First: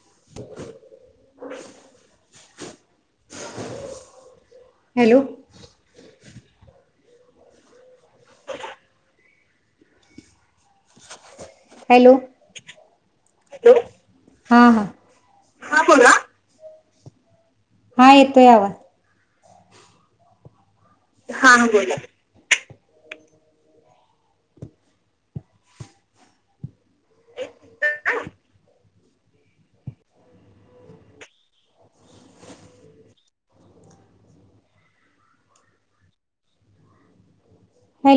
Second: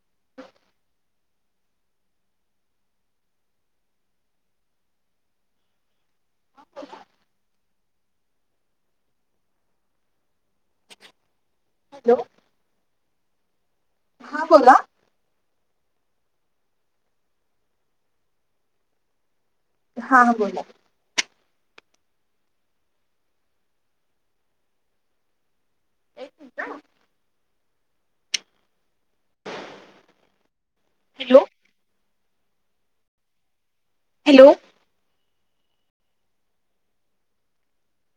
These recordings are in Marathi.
[unintelligible] हॅलो हॅलो हल हां हा बोला हा ह बोला हा येतो आवाज हां बोला हा बोला एक मिनिट हा हॅलो हॅलो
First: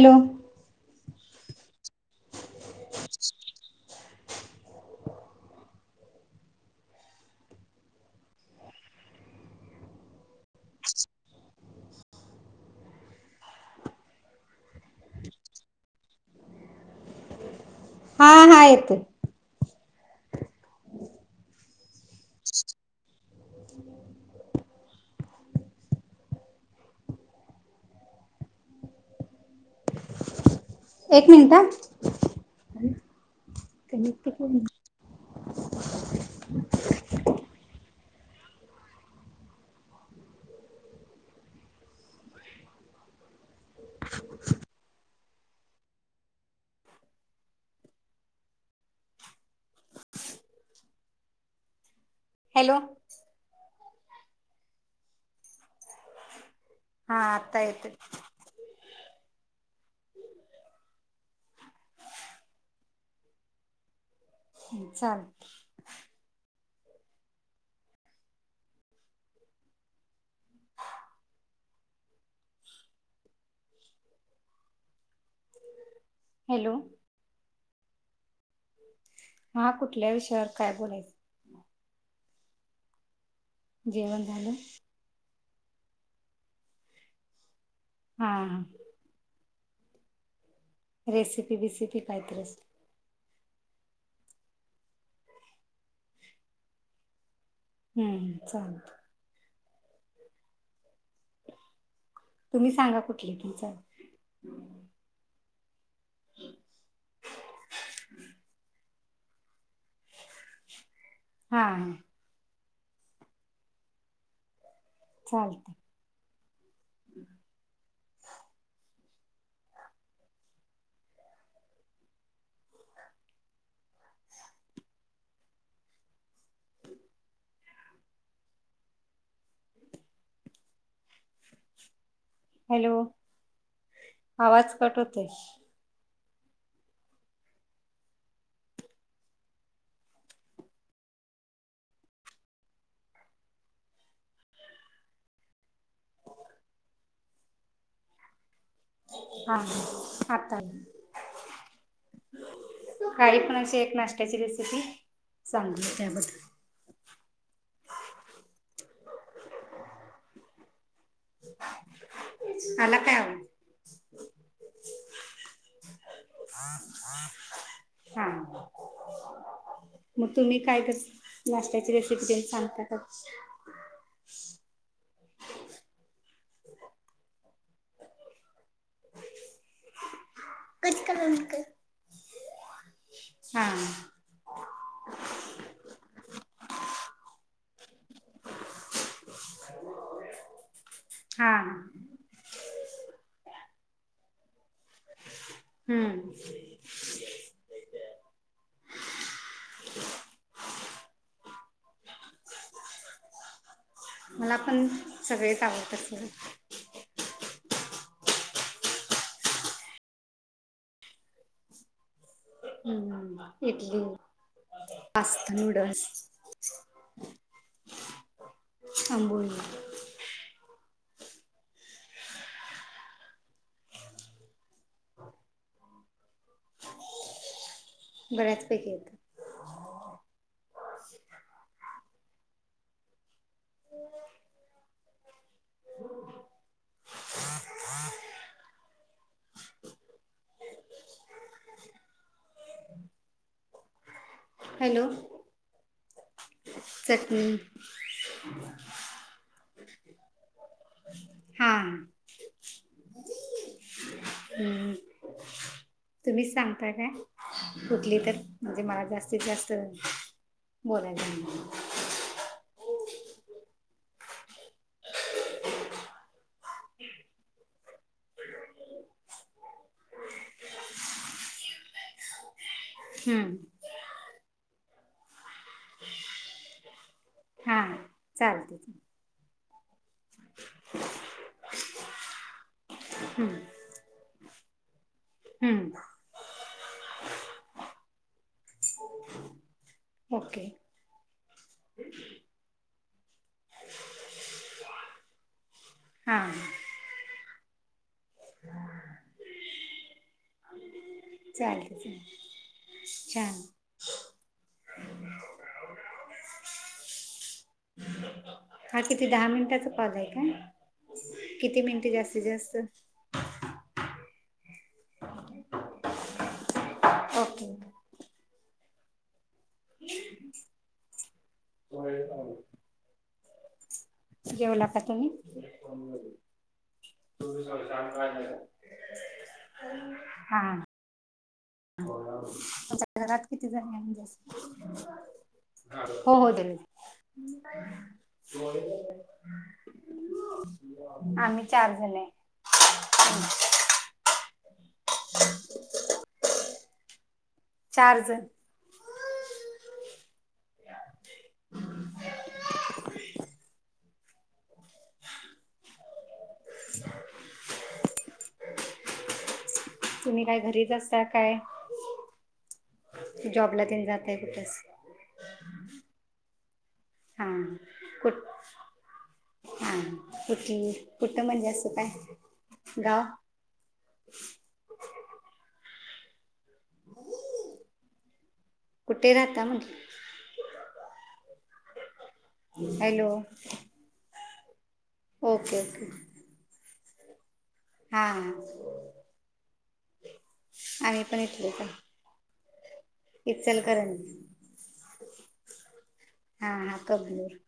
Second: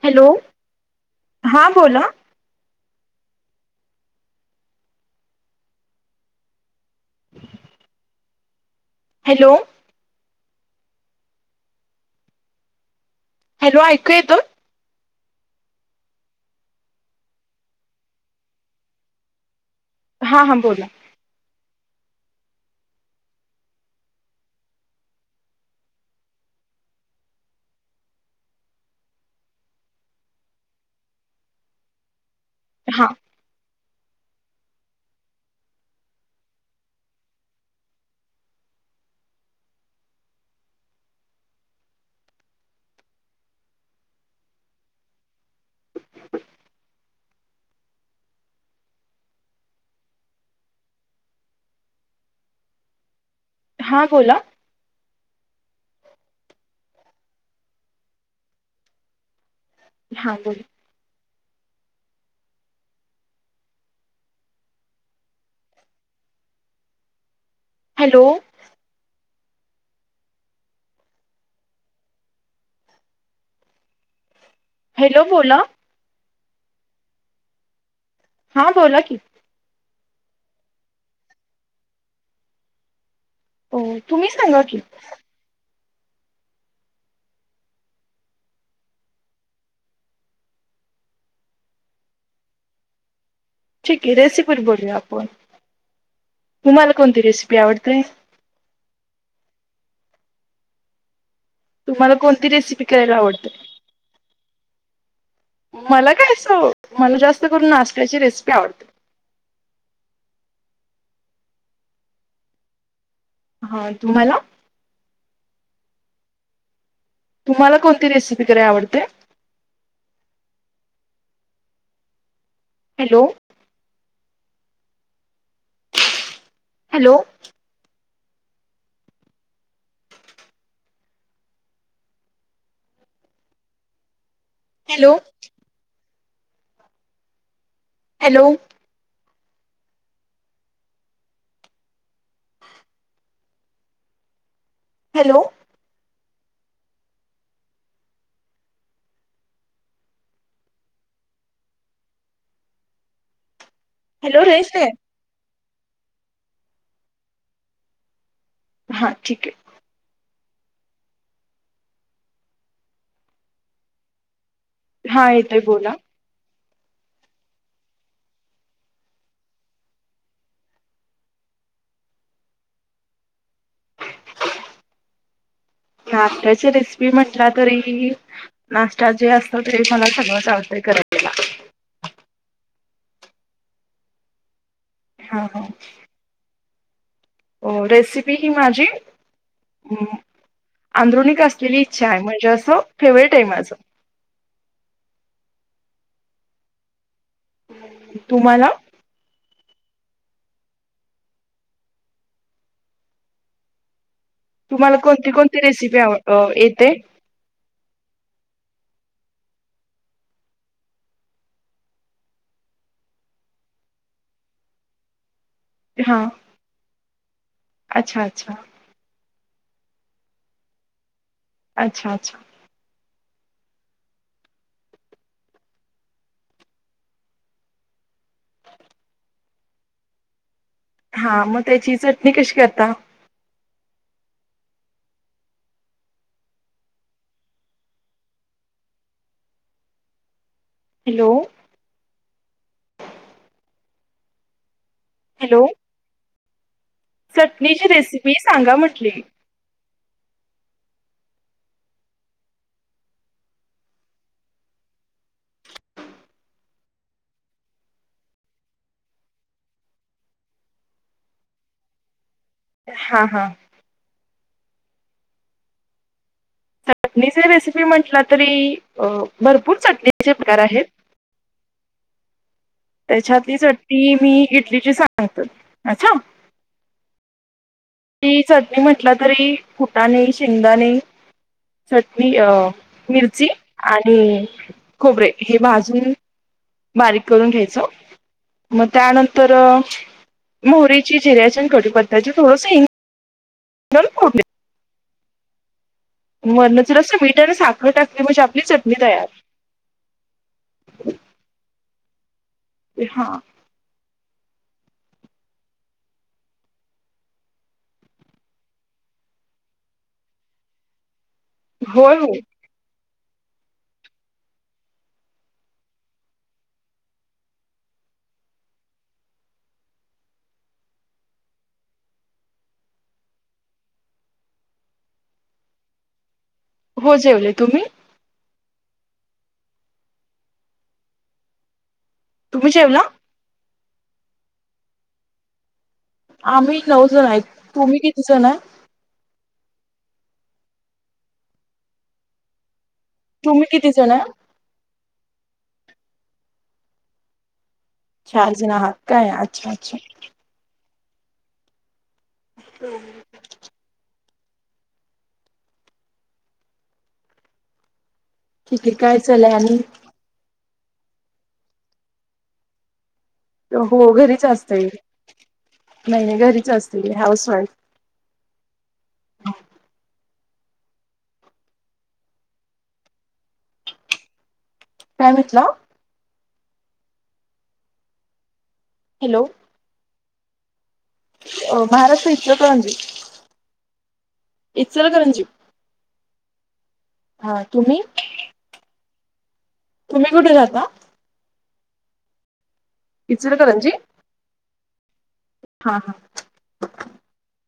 हॅलो हां बोला [unintelligible] हॅलो हॅलो ऐकूया येतो ह हा येत हां हां बोला एक मिनिट हां हॅलो हां बोला हा आतायत हां बोोल चाल हॅलो हॅलो बोला हॅलो हा बोला की हा कुठल्या विषयावर काय बोलायचं हो जेवण तुम्ही झालं सांगा की हां ह रेसिपी बिसिपी काहीतरीच ठीक आहे रेसिपीवर बोलूया आपण तुम्हाला कोणती रेसिपी आवडते हम्म चाल तुम्हाला कोणती तुम्ही रेसिपी सांगा करायला कुठली आवडते पण चाल मला काय स मला जास्त करून नाश्त्याची रेसिपी आवडते हा हा तुम्हाला चालत तुम्हाला कोणती रेसिपी कैय आवते हॅलो हॅलो हॅलो आवाज कट हॅलो होतस हॅलो हॅलो हा आता काही पण अस नाश्याची हॅलो रेश रेसिपी आहे सांगली त्याबद्दल हा ठीक आहे आला काय हा येतय बोला हा ह हा मग तुम्ही काय कस नाशत्याची रेसिपी सांगता [unintelligible] नाटची रेसिपी म्हटला तरी नाश्ता जे असतो ते मला सगळंच आवडतंय करायला हा हा हा रेसिपी ही माझी आंदरिक हा असलेली इचछा छय म्हणजे अस फेवरेट आहे माझं हम्म तुम्हाला [unintelligible] [unintelligible] मला पण तुम्हाला कोणती सगळेच कोणती आवडतात रेसिपी आव सग अ येते हम्मली पास्तन हा अच्छा अच्छा आब अच्छा अच्छा [unintelligible] बऱ्याचपैकी येत हा मग त्याची चटणी कशी करता हा हा हॅलो हॅलो हॅलो चटणी चटणीची रेसिपी सांगा म्हटली अच्छे हा हम्म तुम्हीच सांगता कायं कुठली तर म्हणजे मला जास्तीत जास्त बोलायला हां हां चटणीचे रेसिपी म्हटलं तरी भरपूर चटणीचे प्रकारा आहेत. त्याच्यात हम्म ली चटणी मी इडलीची सांगतो अच्छा. हा हा ती चटणी म्हटला तरी फुटाने. शेंगदाणे, चटणी अ मिर्ची हम्म आणि खोबरे हे हम्म भाजून बारीक करून घ्यायचं. मग त्यानंतर ओके मोहरीची, जिऱ्याची आणि कढीपत्त्याची थोडस फोडणी द्यायची. हा वर्ण जरासं मीठ आणि साखर टाकली म्हणजे आपली चटणी तयार. हा अच्छा. हा किती दहा मिनिटाचां कॉल आहे का किती मिनटे होय हो. जास्तीत जास्त ओके [unintelligible] जेवला तुम्ही. हो जेवले. तुम्ही? हा तुम्ही जेवला? तुमच्या घरात किती जण आहेत. हो हो आम्ही नऊ जण आहेत. तुम्ही किती जण आहे? आम्ही चार जण हाय. तुम्ही किती जण हाय हम् चार जन आहात काय अच्छा अच्छा [unintelligible] [unintelligible] [unintelligible] ठीक आहे काय चालय आणि तुम्ही काय घरीच असताय काय जॉबला तेन हो जातय घरीच कुठ असते असं नाही नाही घरीच असतोयं हां कुठ हा कुठ कुठ म्हणजे असं काय गाव काय म्हटला. कुठे हॅलो राहता म्हटलं. अ Maharashtra Ichalkaranji hello Ichalkaranji okay okay हा तुम्ही हा हा तुम्ही कुठे राहता. मी पण इथलीच आहे. इचलकरंजी. हा हा हा हा कबनूर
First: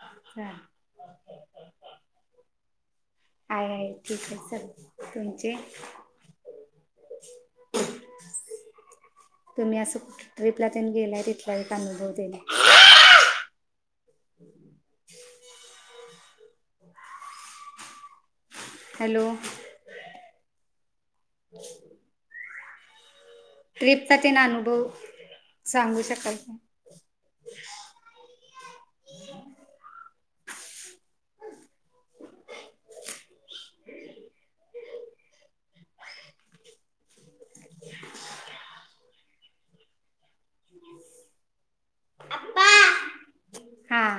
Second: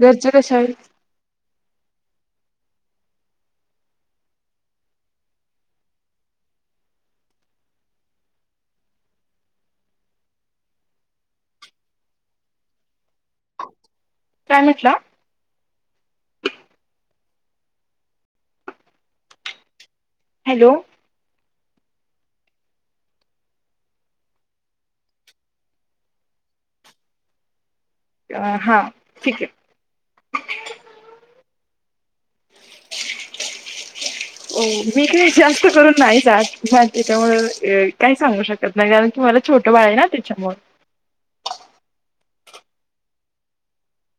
घरचे कशे हां आहेत. आहे आहे ठीक आहे सग तुमचे [unintelligible] तुम्ही असं कुठ ट्रिपला त्यां गेलाय तिथला एक अनुभव सांगा. काय म्हटला. हॅलो हॅलो हो ट्रिपचा त्यांना अनुभव सांगू शकाल का हां ठीक आहे हो मीही जास्त करून नाही जात त्यामुळे काही सांगू शकत नाही कारण की मला छोट बा आहे ना त्याच्यामुळे हा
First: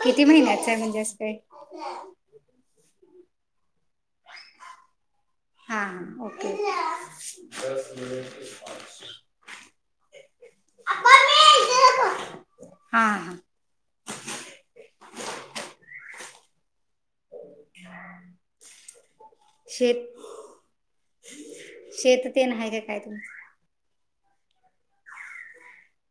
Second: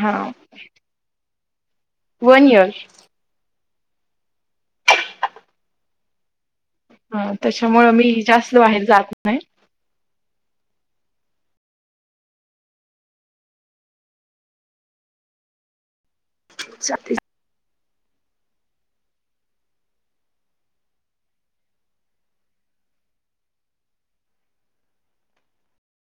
हा किती महिन्याच आहे म्हणजे असतय वन इयर हां हां ओके ह त्याच्यामुंळ मी जास्त बाहेर जात नाही हा हा अच्छ शेत शेत तेन आहे का काय तुम्